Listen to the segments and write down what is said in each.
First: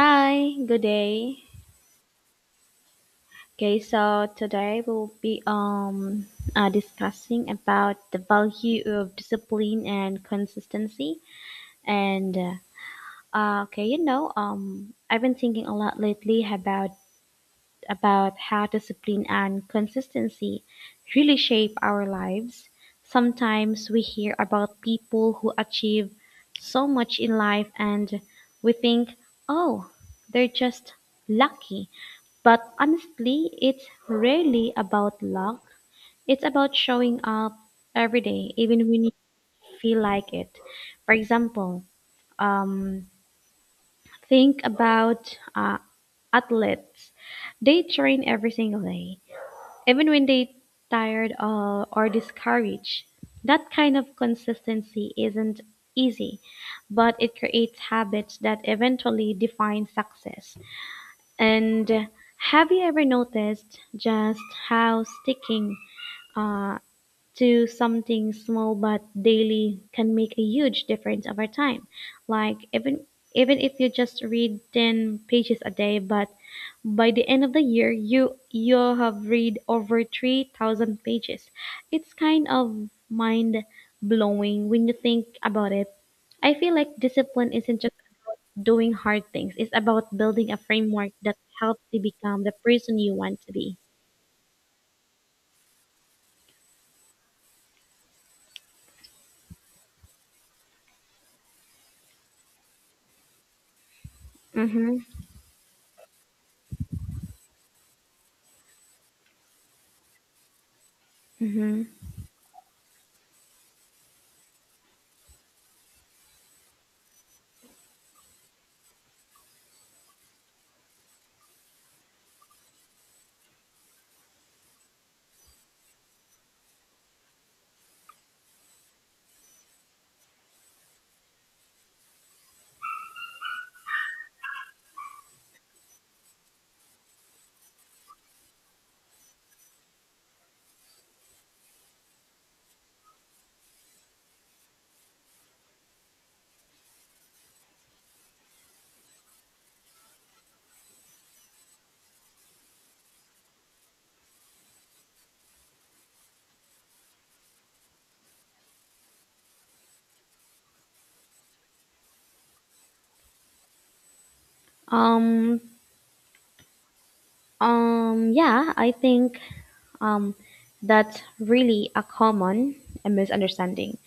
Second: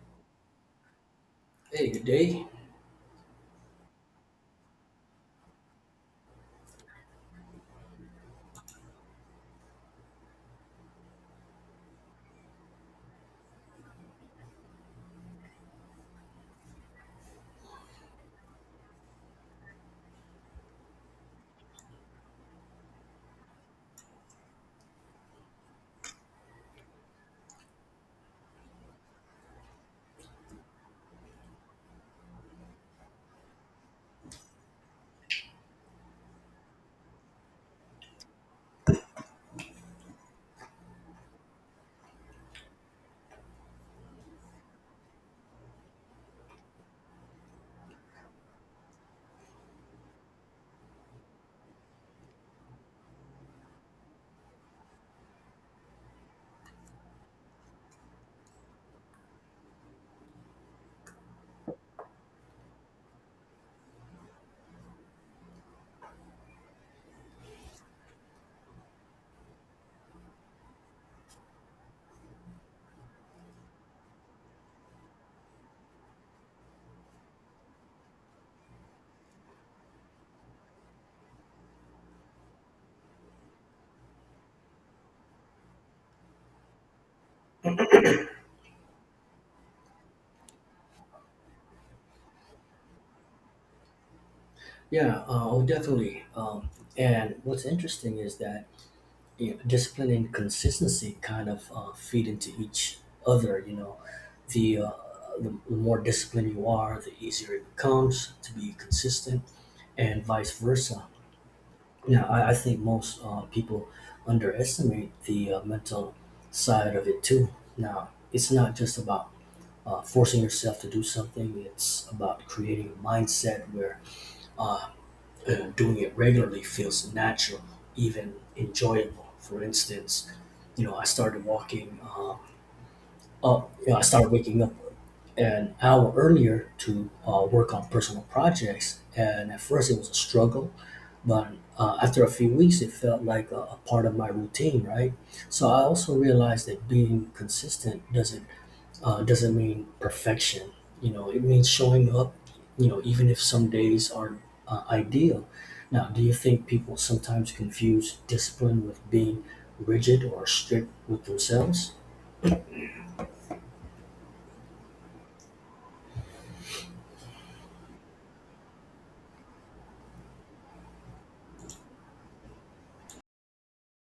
Hi, good day. Hey, good day. Okay, so today we'll be discussing about the value of discipline and consistency. And okay, you know, I've been thinking a lot lately about how discipline and consistency really shape our lives. Sometimes we hear about people who achieve so much in life, and we think, oh, they're just lucky. But honestly, it's rarely about luck. It's about showing up every day, even when you feel like it. For example, um, think about athletes. They train every single day, even when they tired or discouraged. That kind of consistency isn't easy, but it creates habits that eventually define success. And have you ever noticed just how sticking uh, to something small but daily can make a huge difference over time? Like even if you just read 10 pages a day, but by the end of the year you have read over 3,000 pages. It's kind of mind blowing when you think about it. I feel like discipline isn't just doing hard things. It's about building a framework that helps you become the person you want to be. Yeah, definitely. And what's interesting is that you know, discipline and consistency kind of feed into each other. You know, the, uh, Mm-hmm. the more disciplined you are, the easier it becomes to be consistent, and vice versa. Mm-hmm. Now, I think most people underestimate the mental side of it too. Now, it's not just about forcing yourself to do something; it's about creating a mindset where uh, doing it regularly feels natural, even enjoyable. For instance, you know, I started waking up an hour earlier to work on personal projects. And at first, it was a struggle, but after a few weeks, it felt like a part of my routine, right? So I also realized that being consistent doesn't mean perfection. You know, it means showing up, you know, even if some days are ideal. Now, do you think people sometimes confuse discipline with being rigid or strict with themselves? Um, yeah, I think um, that's really a common misunderstanding.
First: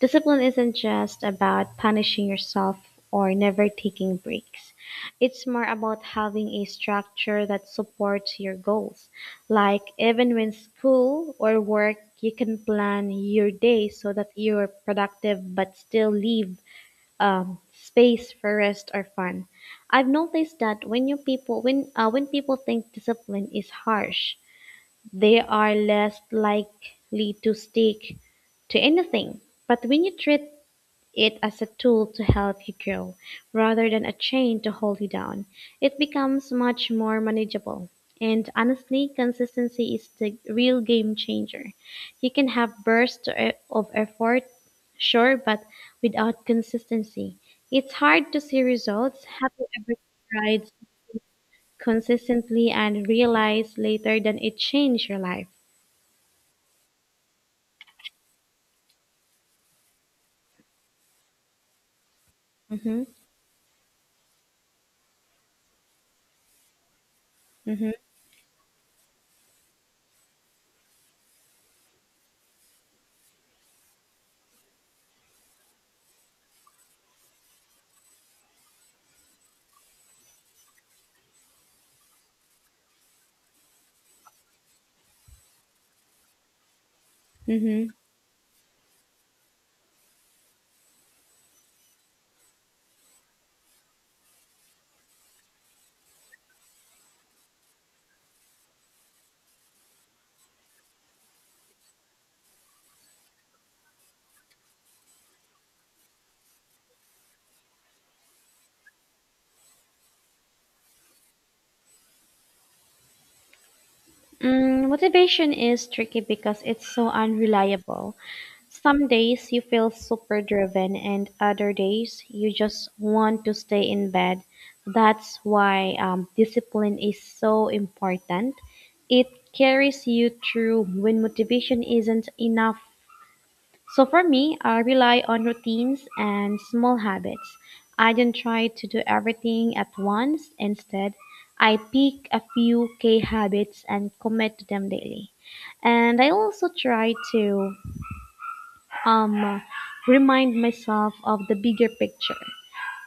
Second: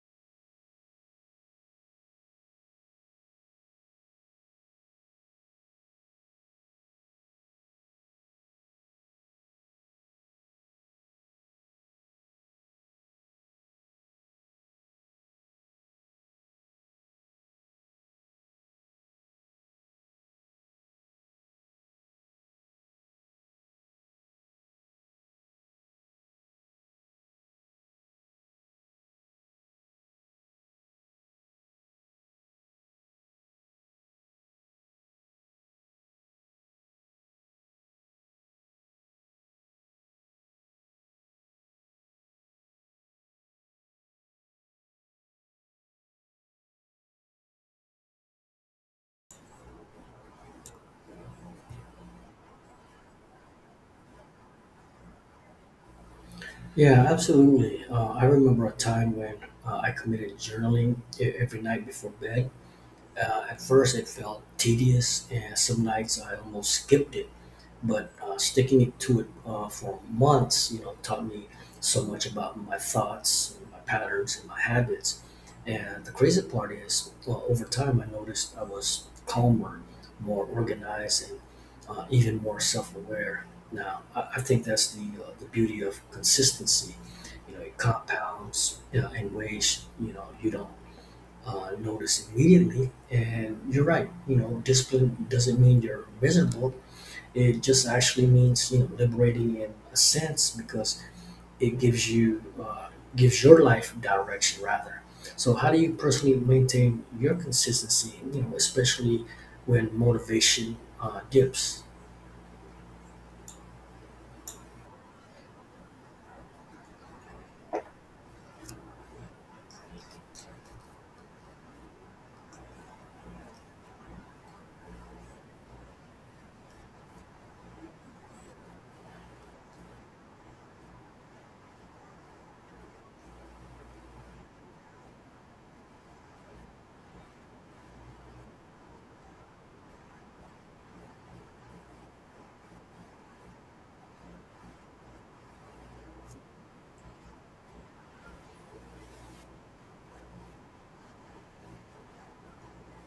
Discipline isn't just about punishing yourself or never taking breaks. It's more about having a structure that supports your goals. Like even when school or work, you can plan your day so that you're productive but still leave space for rest or fun. I've noticed that when you people when people think discipline is harsh, they are less likely to stick to anything. But when you treat it as a tool to help you grow rather than a chain to hold you down. It becomes much more manageable. And honestly, consistency is the real game changer. You can have of effort, sure, but without consistency, it's hard to see results. Have you ever tried consistently and realized later that it changed your life? Yeah, absolutely. I remember a time when I committed journaling every night before bed. Mm-hmm. At first, it felt tedious, and some nights I almost skipped it, Mm-hmm. but sticking it to it for months, you know, taught me so much about my thoughts, and my patterns, and my habits. And the crazy part is, well, over time, I noticed I was calmer, more organized, and even more self-aware. Now, I think that's the beauty of consistency. You know, it Mm-hmm. compounds you in ways you know you don't notice immediately. And you're right. You know, discipline doesn't mean you're miserable, it just actually means you know liberating in a sense because it gives you gives your life direction rather. So how do you personally maintain your consistency? You know, especially when motivation dips. Mm, motivation is tricky because it's so unreliable. Some days you feel super driven and other days you just want to stay in bed. That's why discipline is so important. It carries you through when motivation isn't enough. So for me, I rely on routines and small habits. I don't try to do everything at once. Instead, I pick a few K habits and commit to them daily. And I also try to um, remind myself of the bigger picture.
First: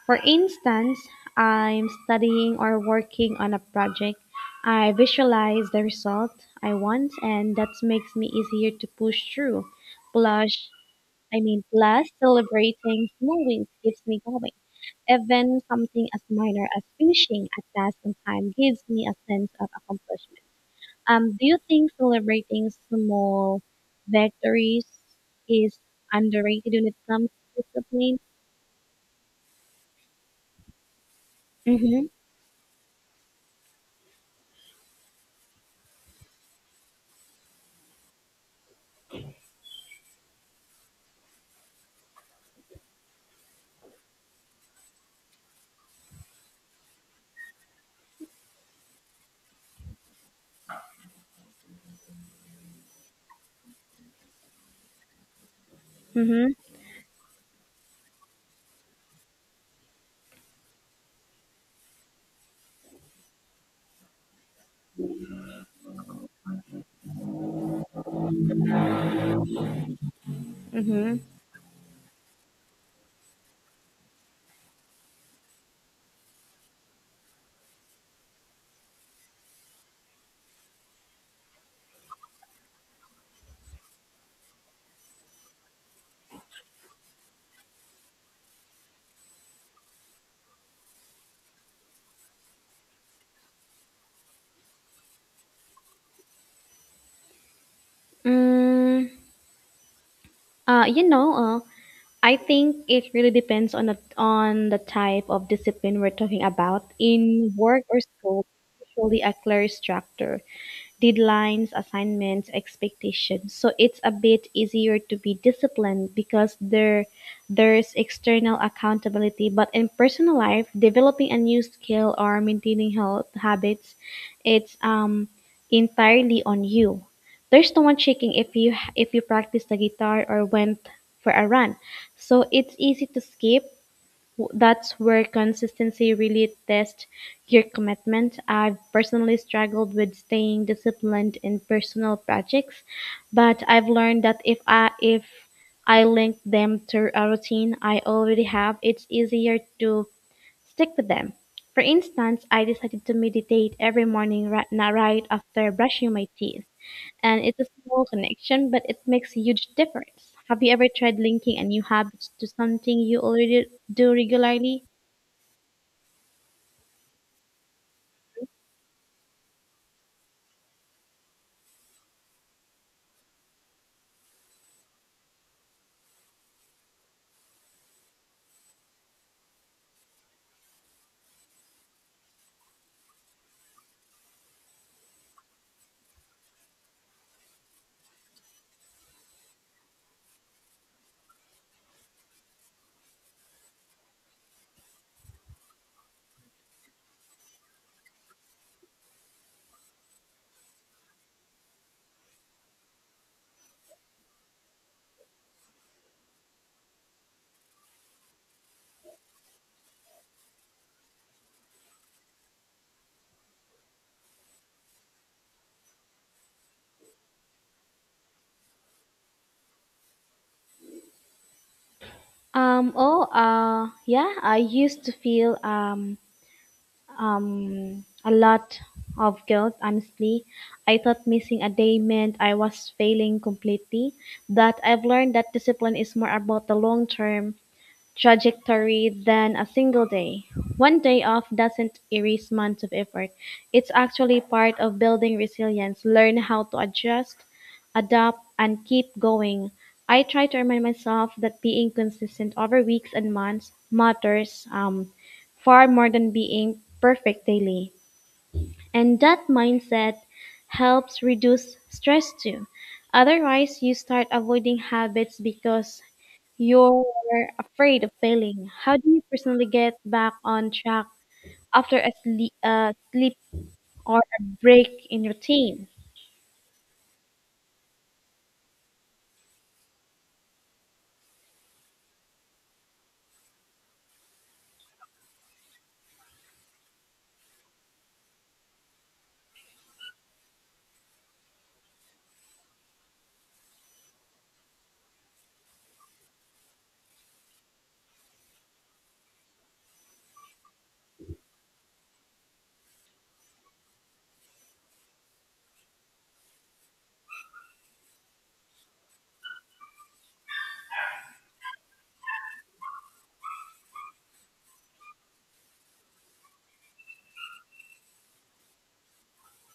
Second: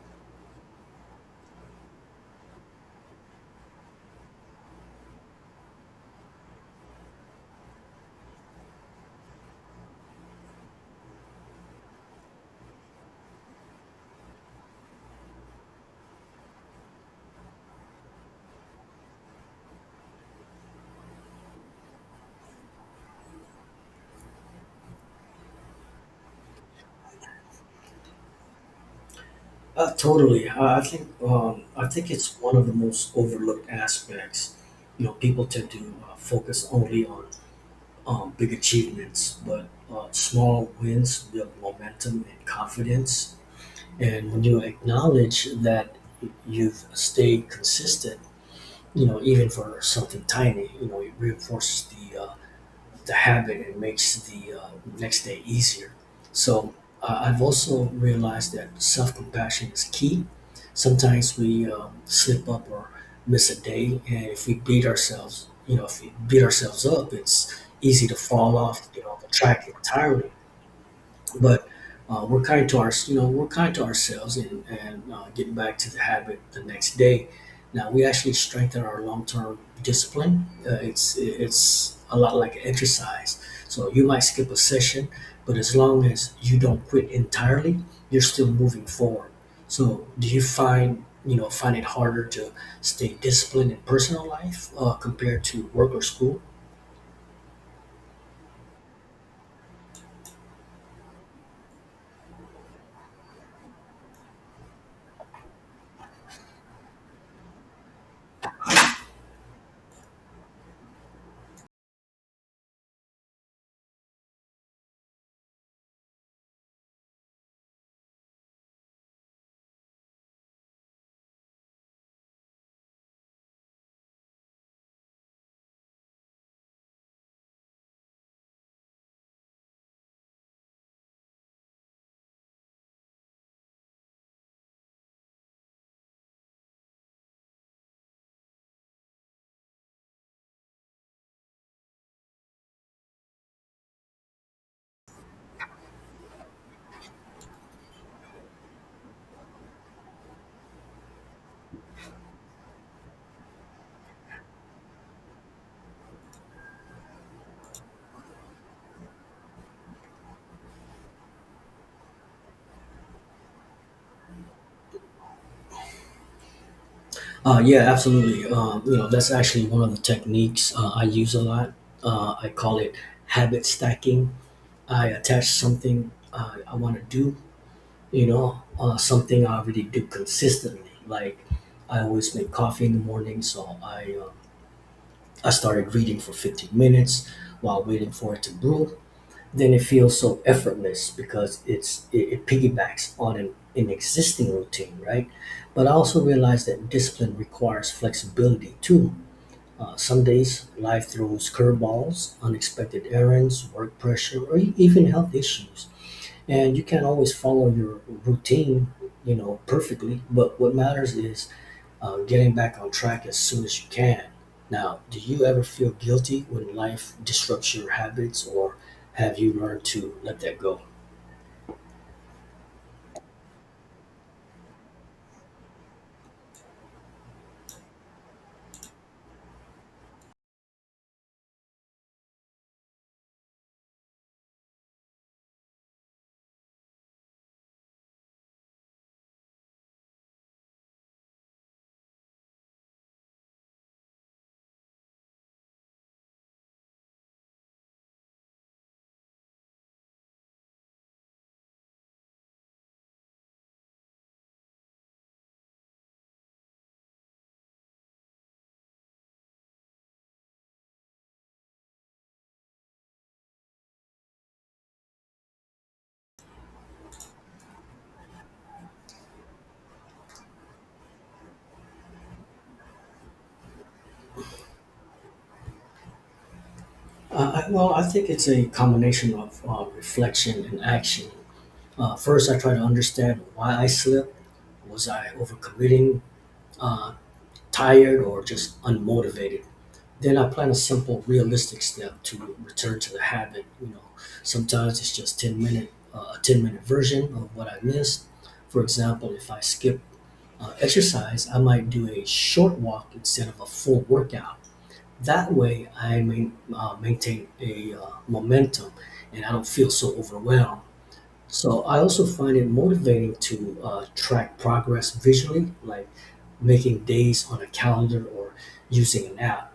For instance, I'm studying or working on a project. I visualize the result I want, and that makes me easier to push through. Plus, Plus celebrating small wins keeps me going. Even something as minor as finishing a task on time gives me a sense of accomplishment. Do you think celebrating small victories is underrated when it comes to discipline? Totally. I Mhm. think it's one of the most overlooked aspects. You know, people tend to focus only on big achievements, but small wins build momentum and confidence. And when you acknowledge that you've stayed consistent, you know, even for something tiny, you know, it reinforces the habit and makes the next day easier. Mhm. So I've also realized that self compassion is key. Sometimes we slip up or miss a day, and if we beat ourselves, you know, if we beat ourselves up, it's easy to fall off, you know, the track entirely, Mhm. but we're kind to ourselves, and getting back to the habit the next day, now we actually strengthen our long-term discipline. It's a lot like exercise. So you might skip a session, but as long as you don't quit entirely, you're still moving forward. So do you find you know find it harder to stay disciplined in personal life compared to work or school? Mm, Uh, you know, uh, I think it really depends on the type of discipline we're talking about. In work or school, usually a clear structure. Deadlines, assignments, expectations. So it's a bit easier to be disciplined because there's external accountability. But in personal life, developing a new skill or maintaining health habits, it's entirely on you. There's no one checking if you practice the guitar or went for a run. So it's easy to that's where consistency really tests your commitment. I've personally struggled with staying disciplined in personal projects, but I've learned that if I link them to a routine I already have, it's easier to stick with them. For instance, I decided to meditate every morning right after brushing my teeth. And it's a small connection, but it makes a huge difference. Have you ever tried linking a new habit to something you already do regularly? Yeah, absolutely. You know, that's actually one of the techniques I use a lot. I call it habit stacking. I attach something I want to do, something I already do consistently. Like I always make coffee in the morning, so I started reading for 15 minutes while waiting for it to brew. Then it feels so effortless because it piggybacks on an existing routine, right? But I also realize that discipline requires flexibility too. Some days, life throws curveballs, unexpected errands, work pressure, or even health issues. And you can't always follow your routine, you know, perfectly. But what matters is getting back on track as soon as you can. Now, do you ever feel guilty when life disrupts your habits, or have you learned to let that go? Oh, yeah, I used to feel a lot of guilt, honestly. I thought missing a day meant I was failing completely, but I've learned that discipline is more about the long term trajectory than a single day. One day off doesn't erase months of effort. It's actually part of building resilience. Learn how to adjust, adapt, and keep going. I try to remind myself that being consistent over weeks and months matters far more than being perfect daily. And that mindset helps reduce stress too. Otherwise, you start avoiding habits because you're afraid of failing. How do you personally get back on track after sleep or a break in routine? Well, I think it's a combination of reflection and action. First, I try to understand why I slipped. Was I overcommitting? Uh, Tired or just unmotivated? Then I plan a simple, realistic step to return to the habit. You know, sometimes it's just 10-minute version of what I missed. For example, if I skip exercise, I might do a short walk instead of a full workout. That way, maintain a momentum and I don't feel so overwhelmed. So I also find it motivating to track progress visually, like making days on a calendar or using an app.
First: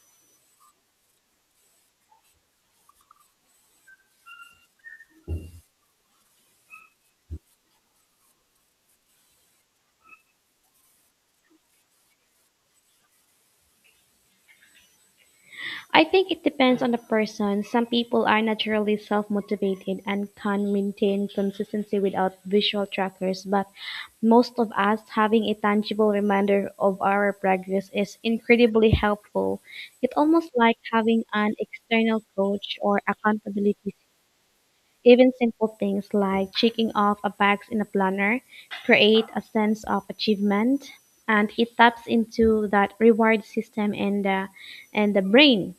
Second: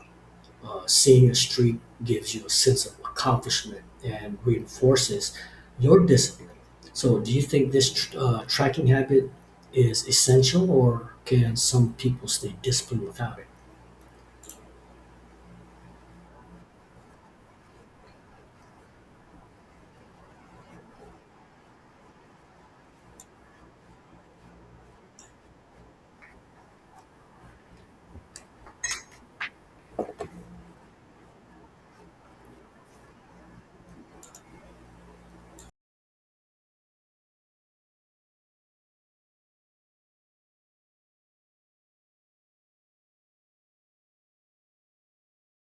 Seeing a streak gives you a sense of accomplishment and reinforces your discipline. So, do you think this tracking habit is essential, or can some people stay disciplined without it? I think it depends on the person. Some people are naturally self motivated and can maintain consistency without visual trackers, but most of us having a tangible reminder of our progress is incredibly helpful. It's almost like having an external coach or accountability. Even simple things like checking off a box in a planner create a sense of achievement and it taps into that reward system and the brain.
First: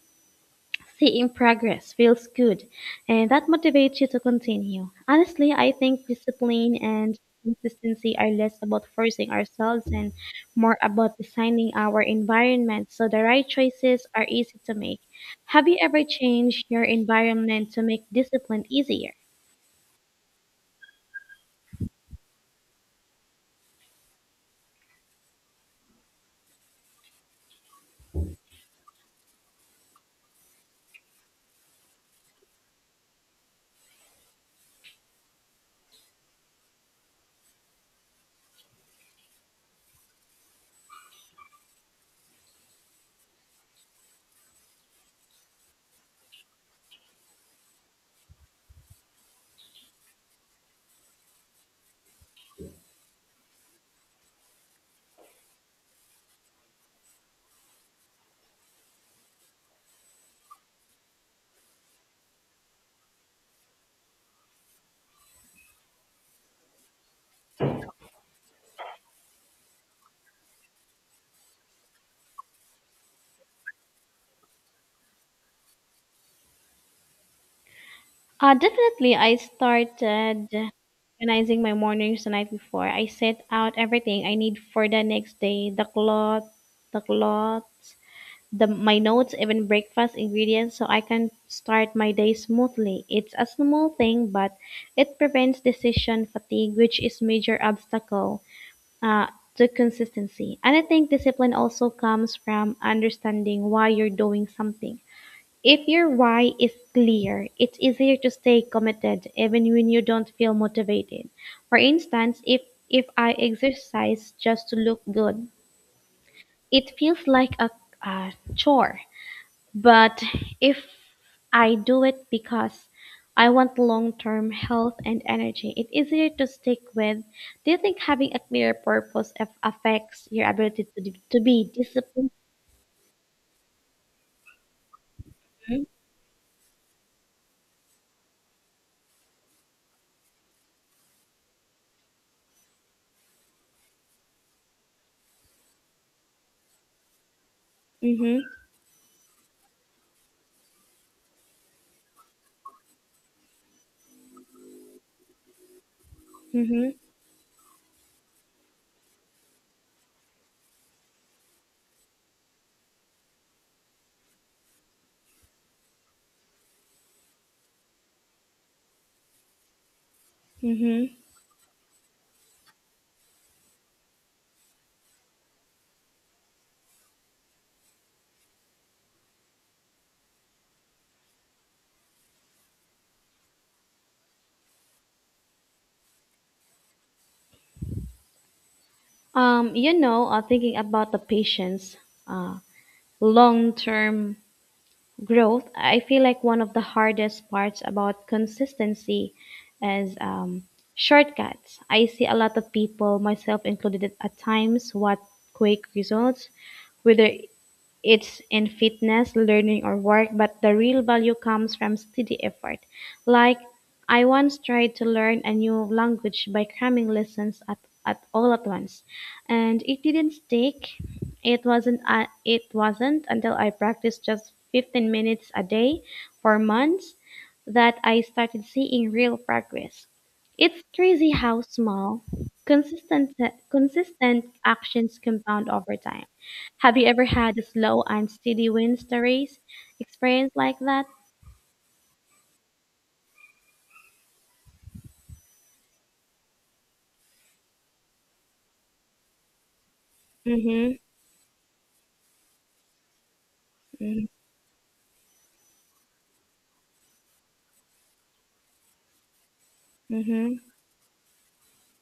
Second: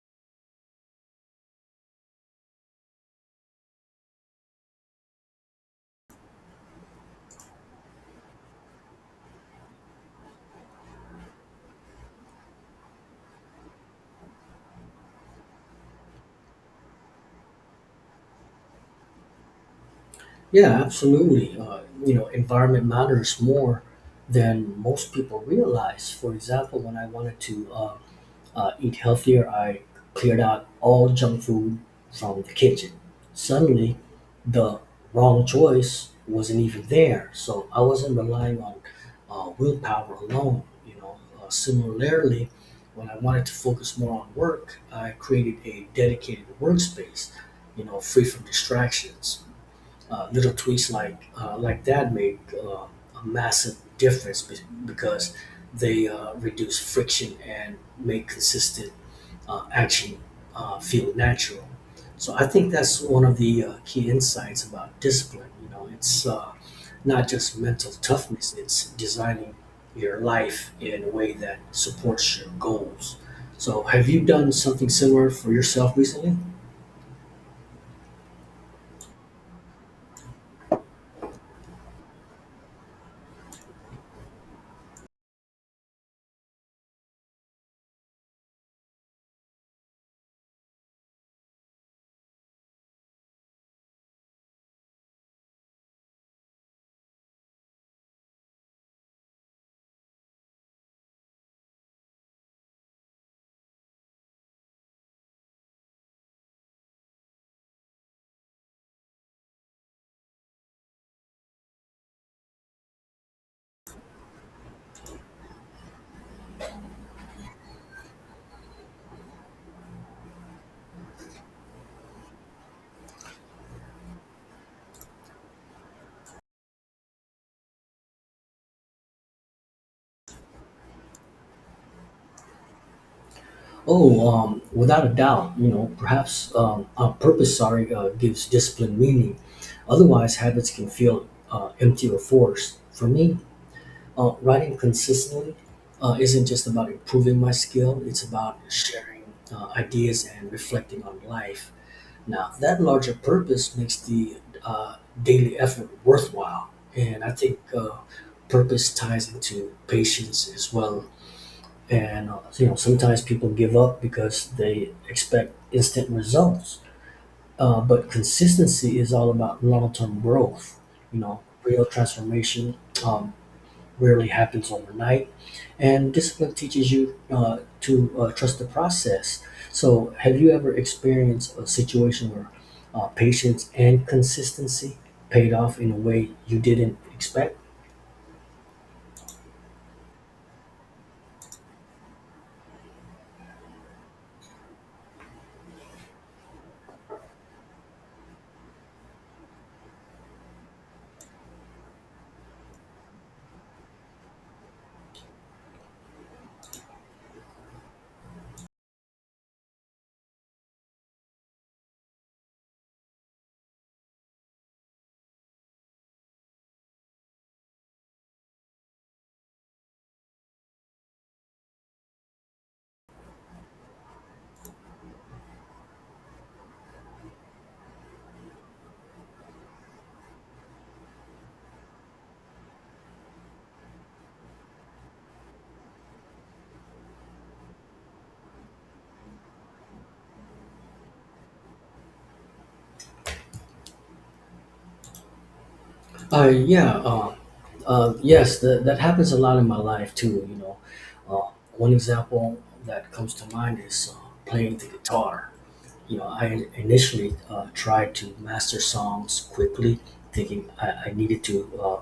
Seeing progress feels good and that motivates you to continue. Honestly, I think discipline and consistency are less about forcing ourselves and more about designing our environment so the right choices are easy to make. Have you ever changed your environment to make discipline easier? Yeah, absolutely. You know, environment matters more than most people realize. For example, when I wanted to eat healthier, I cleared out all junk food from the kitchen. Suddenly, the wrong choice wasn't even there. So I wasn't relying on willpower alone. You know, similarly, when I wanted to focus more on work, I created a dedicated workspace. You know, free from distractions. Little tweaks like that make a massive difference, because they reduce friction and make consistent action feel natural. So I think that's one of the key insights about discipline. You know, it's not just mental toughness; it's designing your life in a way that supports your goals. So, have you done something similar for yourself recently? Definitely, I started organizing my mornings the night before. I set out everything I need for the next day: the clothes, the my notes, even breakfast ingredients, so I can start my day smoothly. It's a small thing, but it prevents decision fatigue, which is major obstacle uh, to consistency. And I think discipline also comes from understanding why you're doing something. If your why is clear, it's easier to stay committed even when you don't feel motivated. For instance, if I exercise just to look good, it feels like a chore. But if I do it because I want long-term health and energy, it's easier to stick with. Do you think having a clear purpose affects your ability to, to be disciplined? Oh, without a doubt, you know, perhaps on purpose, sorry, gives discipline meaning. Otherwise, habits can feel empty or forced. For me, writing consistently isn't just about improving my skill, it's Mm-hmm. about sharing ideas and reflecting on life. Now, that larger purpose makes the uh, daily effort worthwhile. Mm-hmm. And I think purpose ties into patience as well, and you know, sometimes people give up because they expect instant results. But consistency is all about long-term growth. Mm-hmm. You know, real transformation um, rarely happens overnight, and discipline teaches you to trust the process. So, have you ever experienced a situation where patience and consistency paid off in a way you didn't expect? Thinking about the patient's uh, long term growth, I feel like one of the hardest parts about consistency is shortcuts. I see a lot of people, myself included, at times, what quick results, whether it's in fitness, learning, or work, but the real value comes from steady effort. Like, I once tried to learn a new language by cramming lessons at all at once, and it didn't stick. It wasn't until I practiced just 15 minutes a day for months that I started seeing real progress. It's crazy how small, consistent, consistent actions compound over time. Have you ever had a slow and steady wins the race experience like that? Uh, yeah, uh, yes, that happens a lot in my life too. You know, Mm-hmm. uh, one example that comes to mind is playing the guitar. You know, I initially tried to master songs quickly, Mm-hmm. thinking I needed to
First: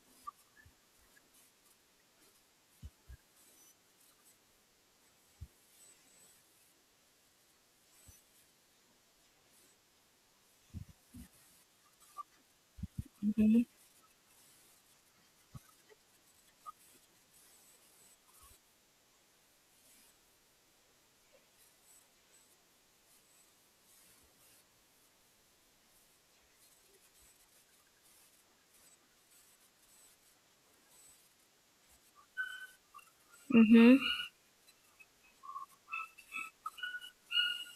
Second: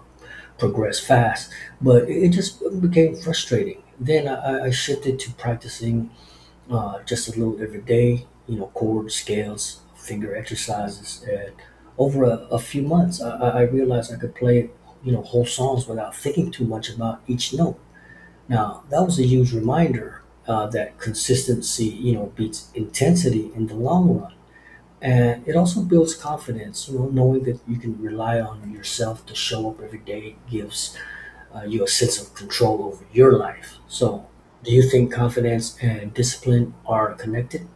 progress fast, but it just became frustrating. Then I shifted to practicing just a little every day, you know, chords, scales, finger exercises. And over a few months, I Mm-hmm. realized I could play, you know, whole songs without thinking too much about each note. Now, that was a huge reminder that consistency, you know, beats intensity in the long run. And it also builds confidence, you know, knowing that you can rely on yourself to show up every day gives you a sense of control over your life. Mm-hmm. So, do you think confidence and discipline are connected?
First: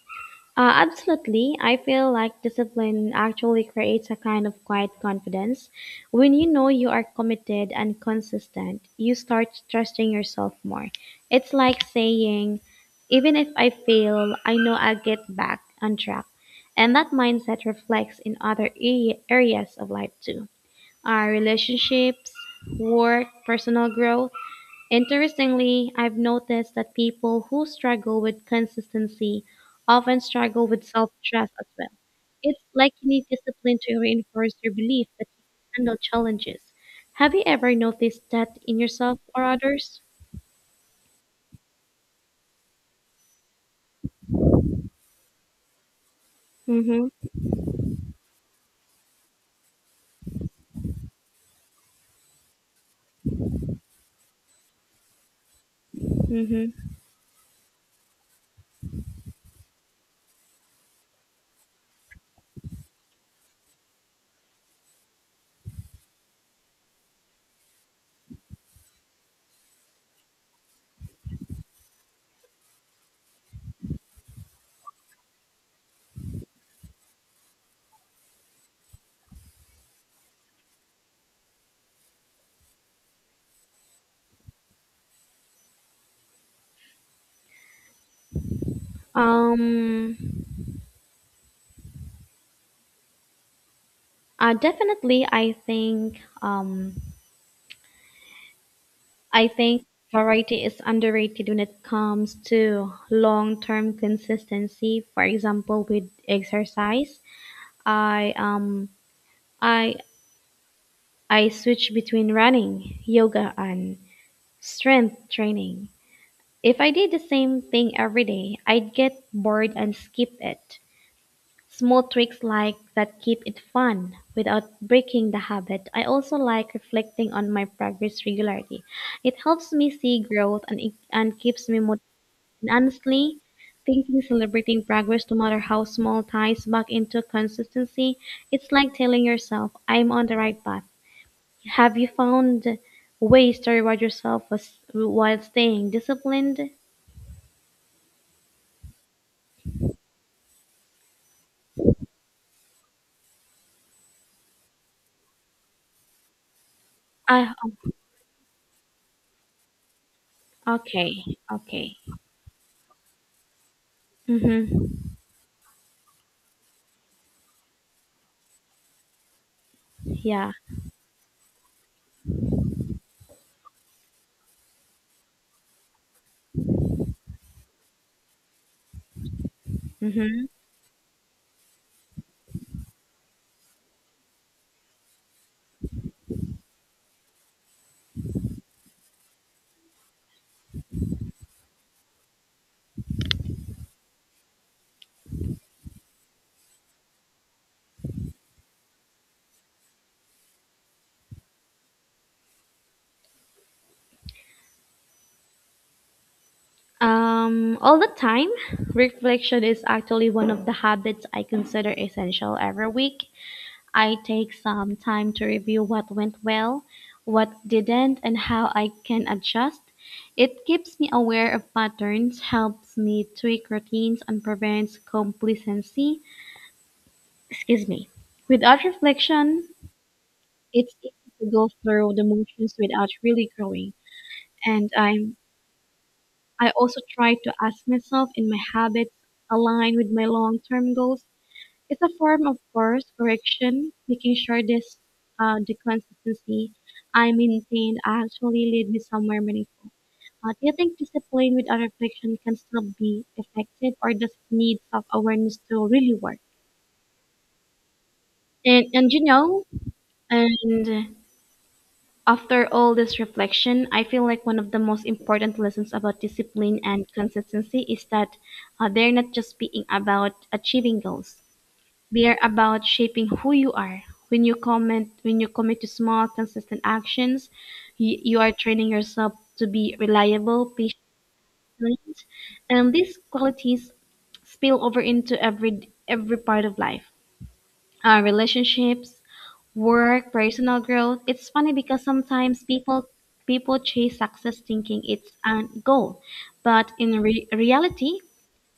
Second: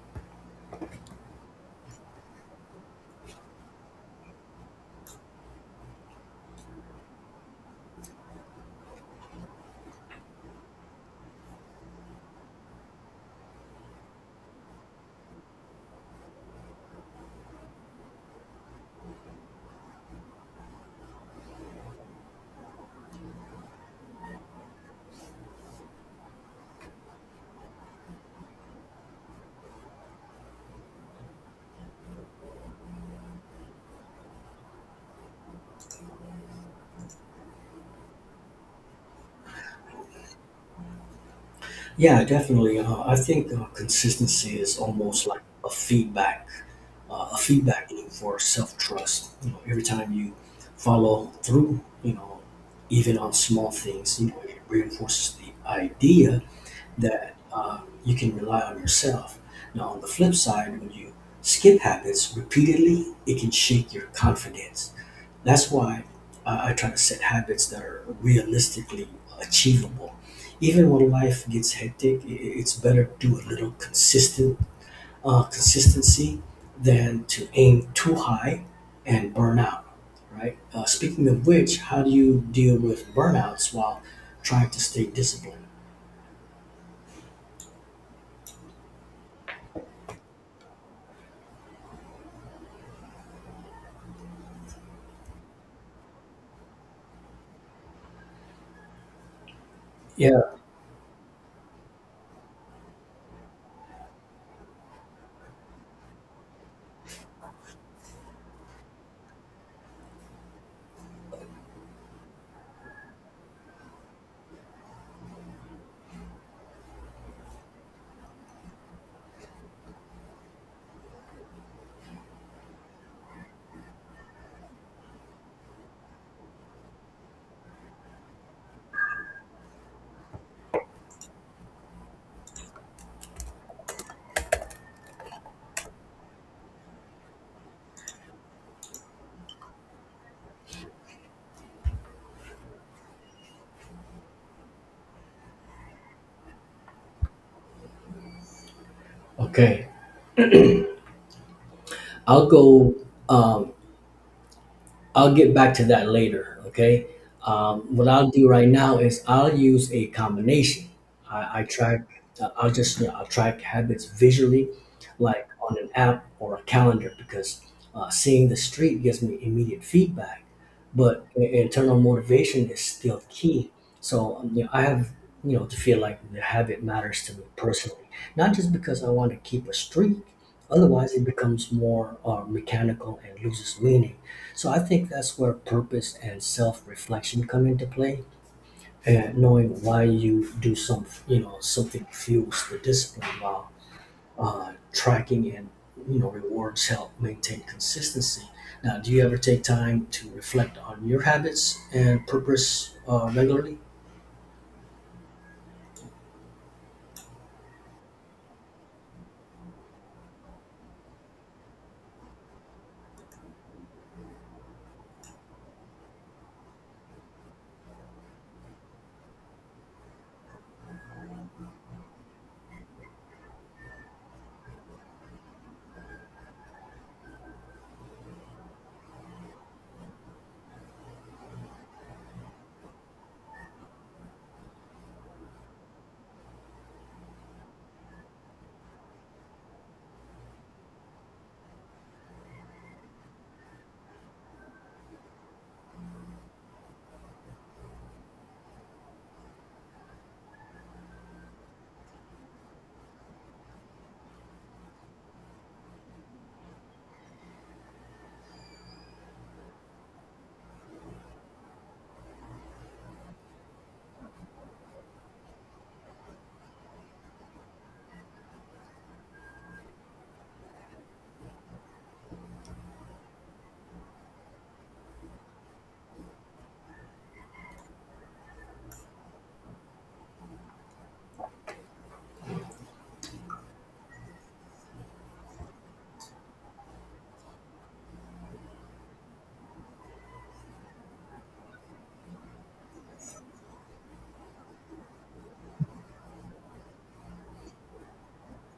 Absolutely. I feel like discipline actually creates a kind of quiet confidence. When you know you are committed and consistent, you start trusting yourself more. It's like saying, even if I fail, I know I'll get back on track. And that mindset reflects in other areas of life too. Our relationships, work, personal growth. Interestingly, I've noticed that people who struggle with consistency often struggle with self trust as well. It's like you need discipline to reinforce your belief that you can handle challenges. Have you ever noticed that in yourself or others? Yeah, definitely. I think consistency is almost like Mm-hmm. A feedback loop for self trust. You know, every time you follow through, you know, even on small things, you know, it reinforces the idea Mm-hmm. that you can rely on yourself. Now, on the flip side, when you skip habits repeatedly, it can shake your confidence. That's why I try to set habits that are realistically achievable. Even when life gets hectic, it's better to do a little consistent consistency than to aim too high and burn out. Right. Speaking of which, how do you deal with burnouts while trying to stay disciplined? Um, Definitely, I think Yeah. variety is underrated when it comes to long term consistency. For example, with exercise, I um I I switch between running, yoga and strength training. If I did the same thing every day, I'd get bored and skip it. Small tricks like that keep it fun without breaking the habit. I also like reflecting on my progress regularly. It helps me see growth and keeps me. And honestly, thinking celebrating progress, no matter how small, ties back into consistency. It's like telling yourself, I'm on the right path. Have you found ways to reward yourself while staying disciplined? Okay. I'll go. Um, I'll get back to that later. Okay. Uh, What I'll do right now is I'll use a combination. okay, I okay. track. I'll just you know, I'll track habits visually, Mm-hmm. like on an app or a calendar, because seeing the street gives me immediate feedback. Yeah. But internal motivation is still key. So you know, to feel like the habit matters to me personally, not just because I want to keep a streak. Mm-hmm. Otherwise, it becomes more mechanical and loses meaning. So I think that's where purpose and self-reflection come into play, and knowing why you do something fuels the discipline while tracking and you know rewards help maintain consistency. Now, do you ever take time to reflect on your habits and purpose regularly? All the time, reflection is actually one of the habits I consider essential every week. I take some time to review what went well, what didn't, and how I can adjust. It keeps me aware of patterns, helps me tweak routines, and prevents complacency. Excuse me. Without reflection, it's easy to go through the motions without really growing. And I also try to ask myself in my habits align with my long-term goals. It's a form of course correction, making sure this the consistency I maintained actually lead me somewhere meaningful. Do you think discipline without reflection can still be effective, or does it need self awareness to really work? And and you know, and after all this reflection, I feel like one of the most important lessons about discipline and consistency is that they're not just being about achieving goals. They are about shaping who you are. When you commit to small, consistent actions, you are training yourself to be reliable, patient, and these qualities spill over into every part of life. Relationships, work, personal growth. It's funny because sometimes people chase success thinking it's a goal, but reality,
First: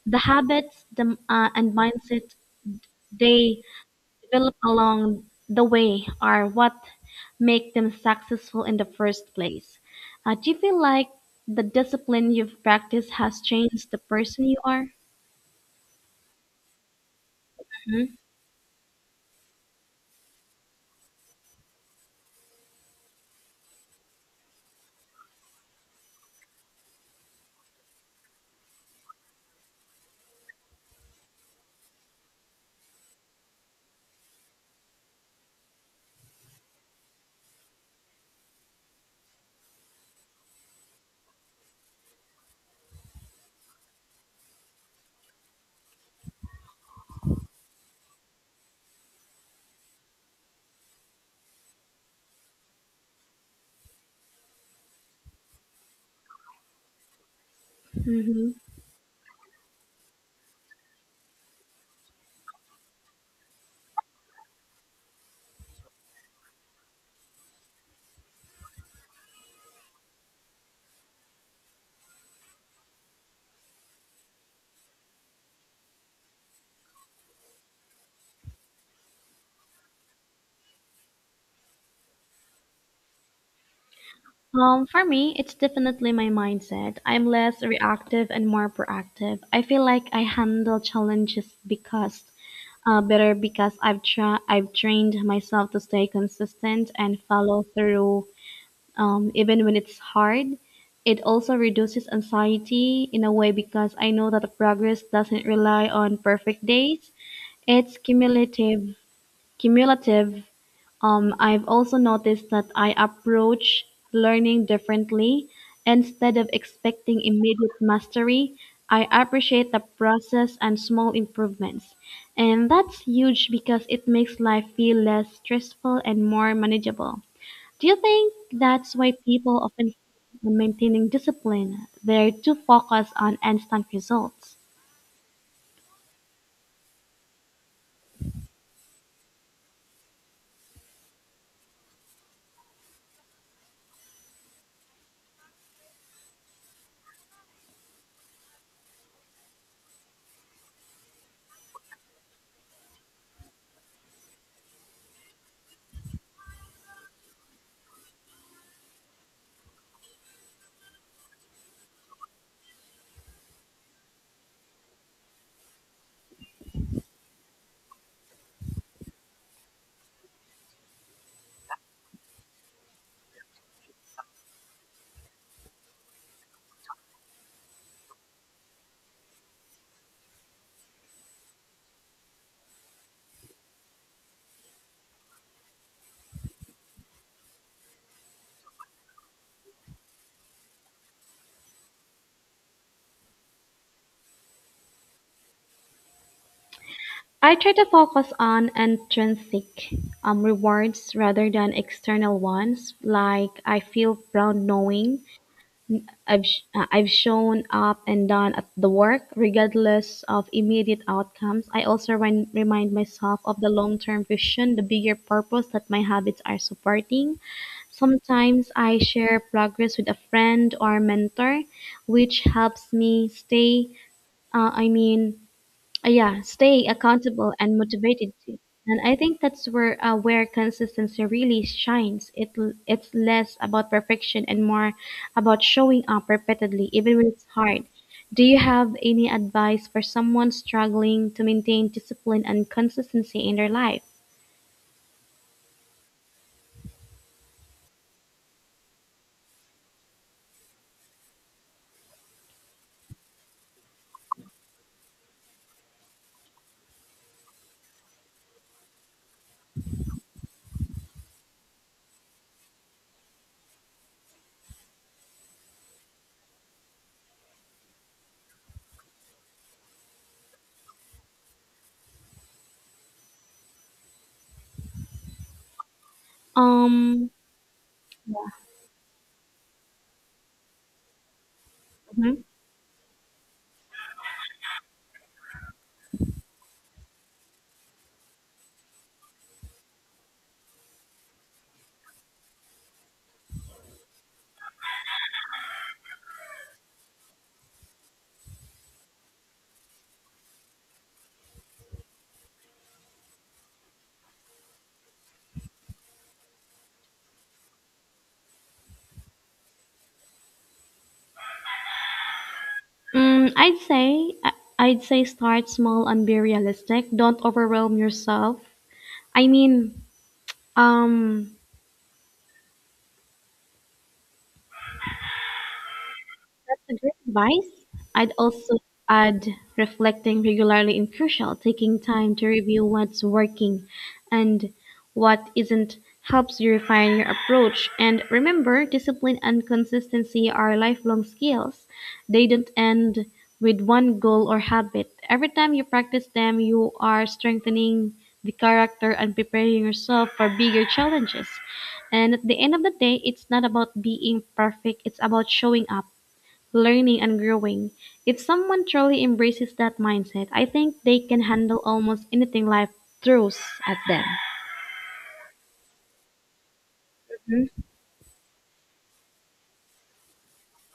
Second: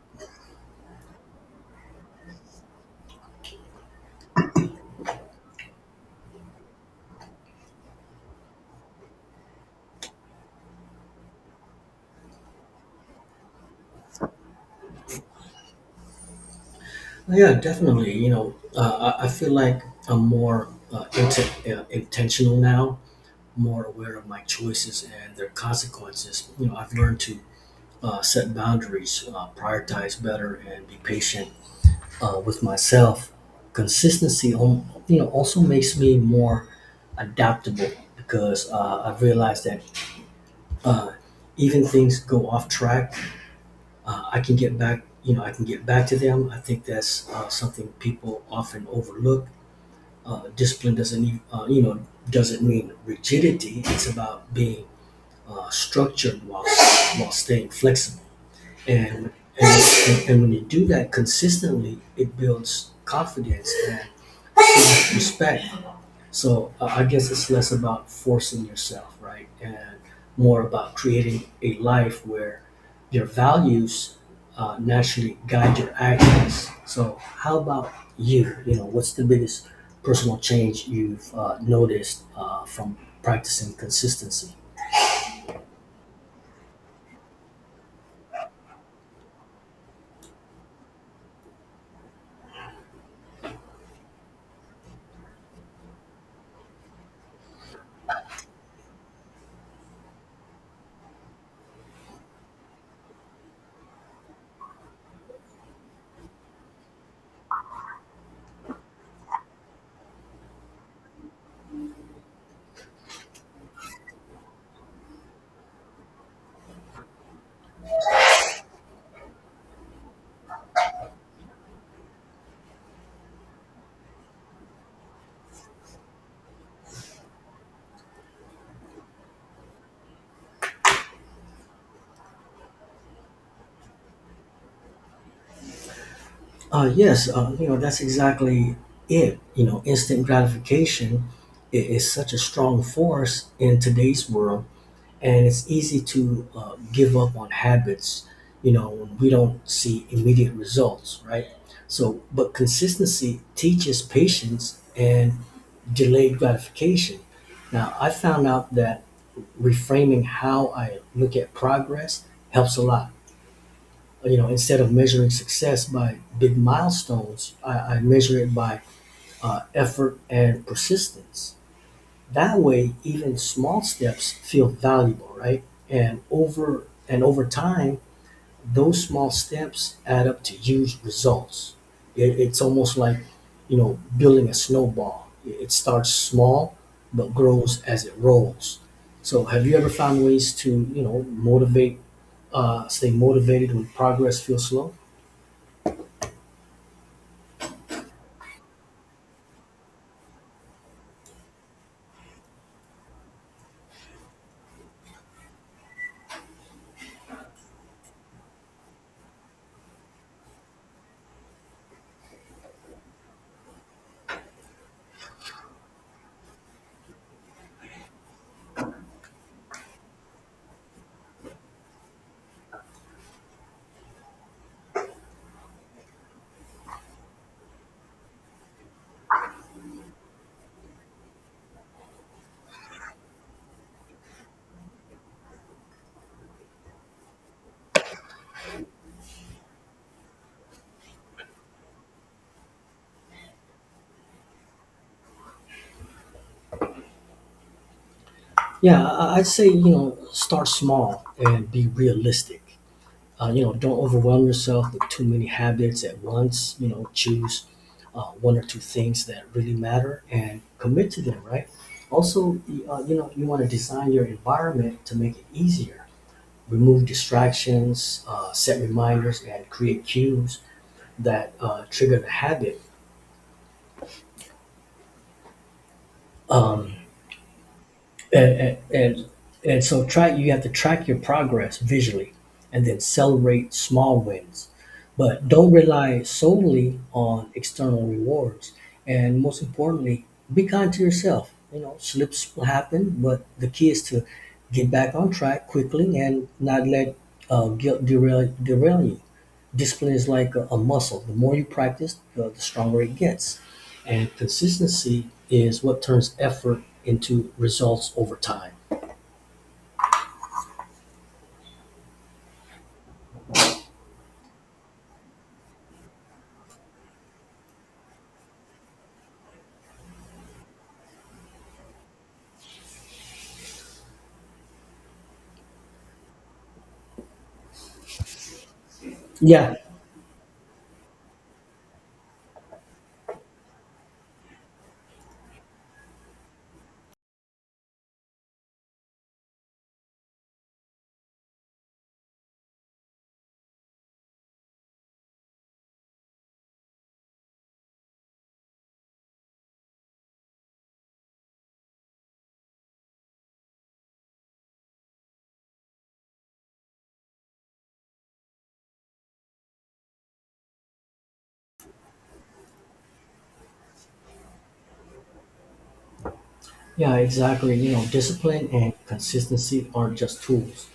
the habits, the and mindset they develop along the way are what make them successful in the first place. Do you feel like the discipline you've practiced has changed the person you are? Yeah, definitely. You know, I feel like I'm more intentional now, more aware of my choices and their consequences. You know, I've learned to set boundaries, prioritize better, and be patient with myself. Consistency, also makes me more adaptable because I've realized that uh, even things go off track, I can get back. You know, I can get back to them. I think that's something people often overlook. Discipline doesn't, e- you know, doesn't mean rigidity. It's about being structured while staying flexible. Mm-hmm. And, and when you do that consistently, it builds confidence and respect. So I guess it's less about forcing yourself, right? And more about creating a life where your values naturally guide your actions. So, how about you? What's the biggest personal change you've noticed from practicing consistency? For me, it's definitely my mindset. I'm less reactive and more proactive. I feel like I handle challenges because better because I've trained myself to stay consistent and follow through even when it's hard. It also reduces anxiety in a way because I know that the progress doesn't rely on perfect days. It's cumulative. I've also noticed that I approach learning differently. Instead of expecting immediate mastery, I appreciate the process and small improvements. And that's huge because it makes life feel less stressful and more manageable. Do you think that's why people often fail in maintaining discipline? They're too focused on instant results. Yes, that's exactly it. You know, instant gratification is such a strong force in today's world, and it's easy to give up on habits, you know, when we don't see immediate results, right? So, but consistency teaches patience and delayed gratification. Now, I found out that reframing how I look at progress helps a lot, you know, instead of measuring success by big milestones, I measure it by effort and persistence. That way, even small steps feel valuable, right? And over time, those small steps add up to huge results. It's almost like, you know, building a snowball. It starts small, but grows as it rolls. So, have you ever found ways to, stay motivated when progress feels slow? I try to focus on intrinsic rewards rather than external ones. Like I feel proud knowing I've shown up and done at the work, regardless of immediate outcomes. I also remind myself of the long-term vision, the bigger purpose that my habits are supporting. Sometimes I share progress with a friend or mentor, which helps me stay. Uh, I mean yeah, stay accountable and motivated too. And I think that's where consistency really shines. It's less about perfection and more about showing up repeatedly, even when it's hard. Do you have any advice for someone struggling to maintain discipline and consistency in their life? Yeah, I'd say, you know, start small and be realistic. You know, don't overwhelm yourself with too many habits at once. You know, choose one or two things that really matter and commit to them, right? Also, you know, you want to design your environment to make it easier. Remove distractions, set reminders, and create cues that trigger the habit. Um, Um, and and and so track You have to track your progress visually mhm. and then celebrate small wins, but don't rely solely on external rewards. And most importantly, be kind to yourself. You know, slips will happen, but the key is to get back on track quickly and not let guilt derail you. Discipline is like a muscle. The more you practice, the stronger it gets, and consistency is what turns effort into results over time. mm, I'd say I- I'd say start small and be realistic. Don't overwhelm yourself. I mean, um, That's a great advice. I'd also add Yeah. reflecting regularly and crucial, taking time to review what's working and what isn't helps you refine your approach. And remember, discipline and consistency are lifelong skills. They don't end with one goal or habit. Every time you practice them, you are strengthening the character and preparing yourself for bigger challenges. And at the end of the day, it's not about being perfect, it's about showing up learning and growing. If someone truly embraces that mindset, I think they can handle almost anything life throws at them. Yeah, exactly. You know, discipline and consistency are just tools.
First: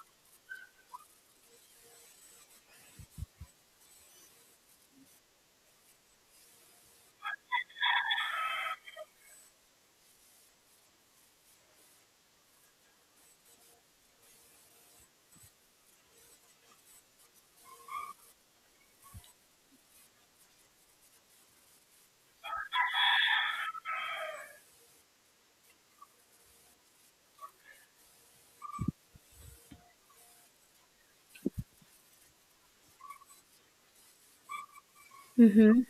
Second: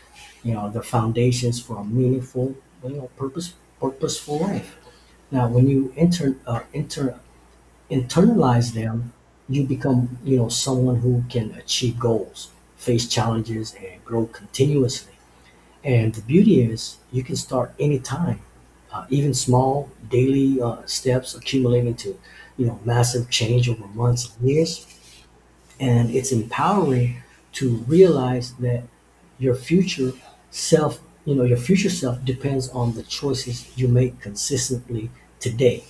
You know, the foundations for a meaningful, you know, purpose purposeful life. Now, when you internalize them, you become, you know, someone who can achieve goals, face challenges, and grow continuously. And the beauty is, you can start anytime. Even small daily steps accumulate into, you know, massive change over months and years. And it's empowering to realize that your future your future self depends on the choices you make consistently Mm-hmm. today.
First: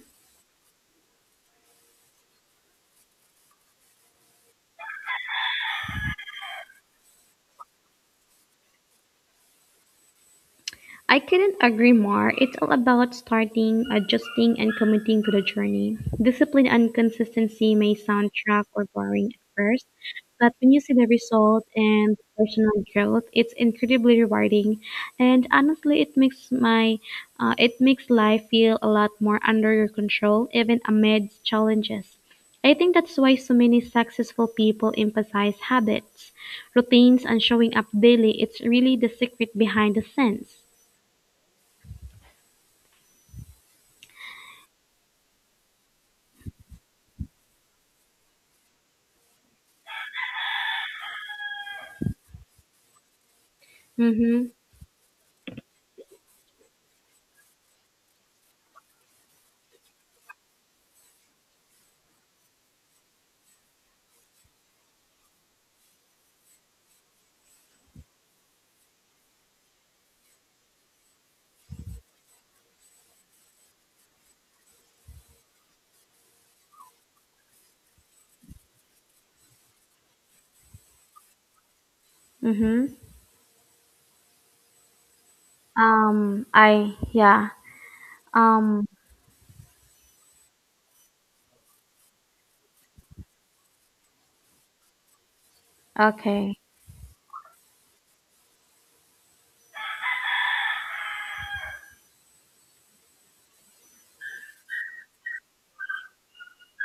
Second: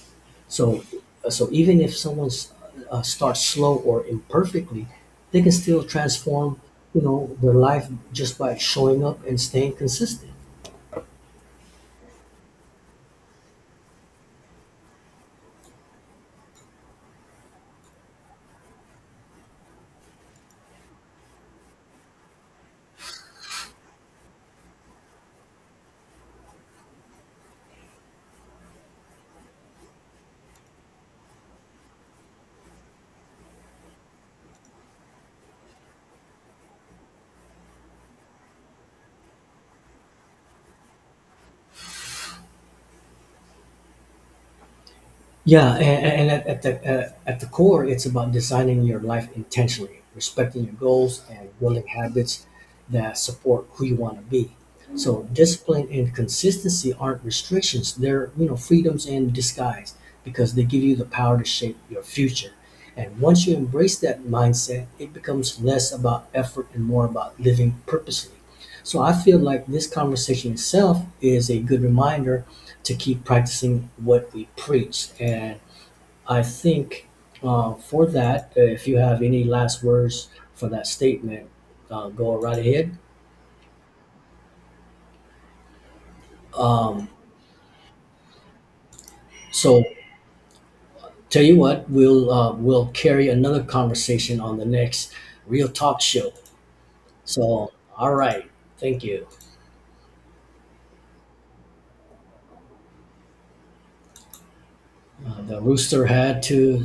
So, so even if someone starts slow or imperfectly, they can still transform, you know, their life just by showing up and staying consistent. I couldn't agree more. It's all about starting, adjusting, and committing to the journey. Discipline and consistency may sound track or boring at first, but when you see the result and personal growth, it's incredibly rewarding. And honestly, it makes my it makes life feel a lot more under your control, even amid challenges. I think that's why so many successful people emphasize habits, routines, and showing up daily. It's really the secret behind the sense. Yeah, at the core, it's about designing your life intentionally, respecting your goals, and building habits that support who you want to Mhm. be. So discipline and consistency aren't restrictions; they're, you know, freedoms in disguise because they give you the power to shape your future. And once you embrace that mindset, it becomes less about effort and more about living purposely. So I feel like this conversation itself is a good reminder to keep practicing what we preach. And I think for that, if you have any last words for that statement, go right Mhm. ahead. I Um, yeah. Um, so, Tell you what, we'll carry another conversation on the next Real Talk show. okay. So, all right, thank you. The rooster had to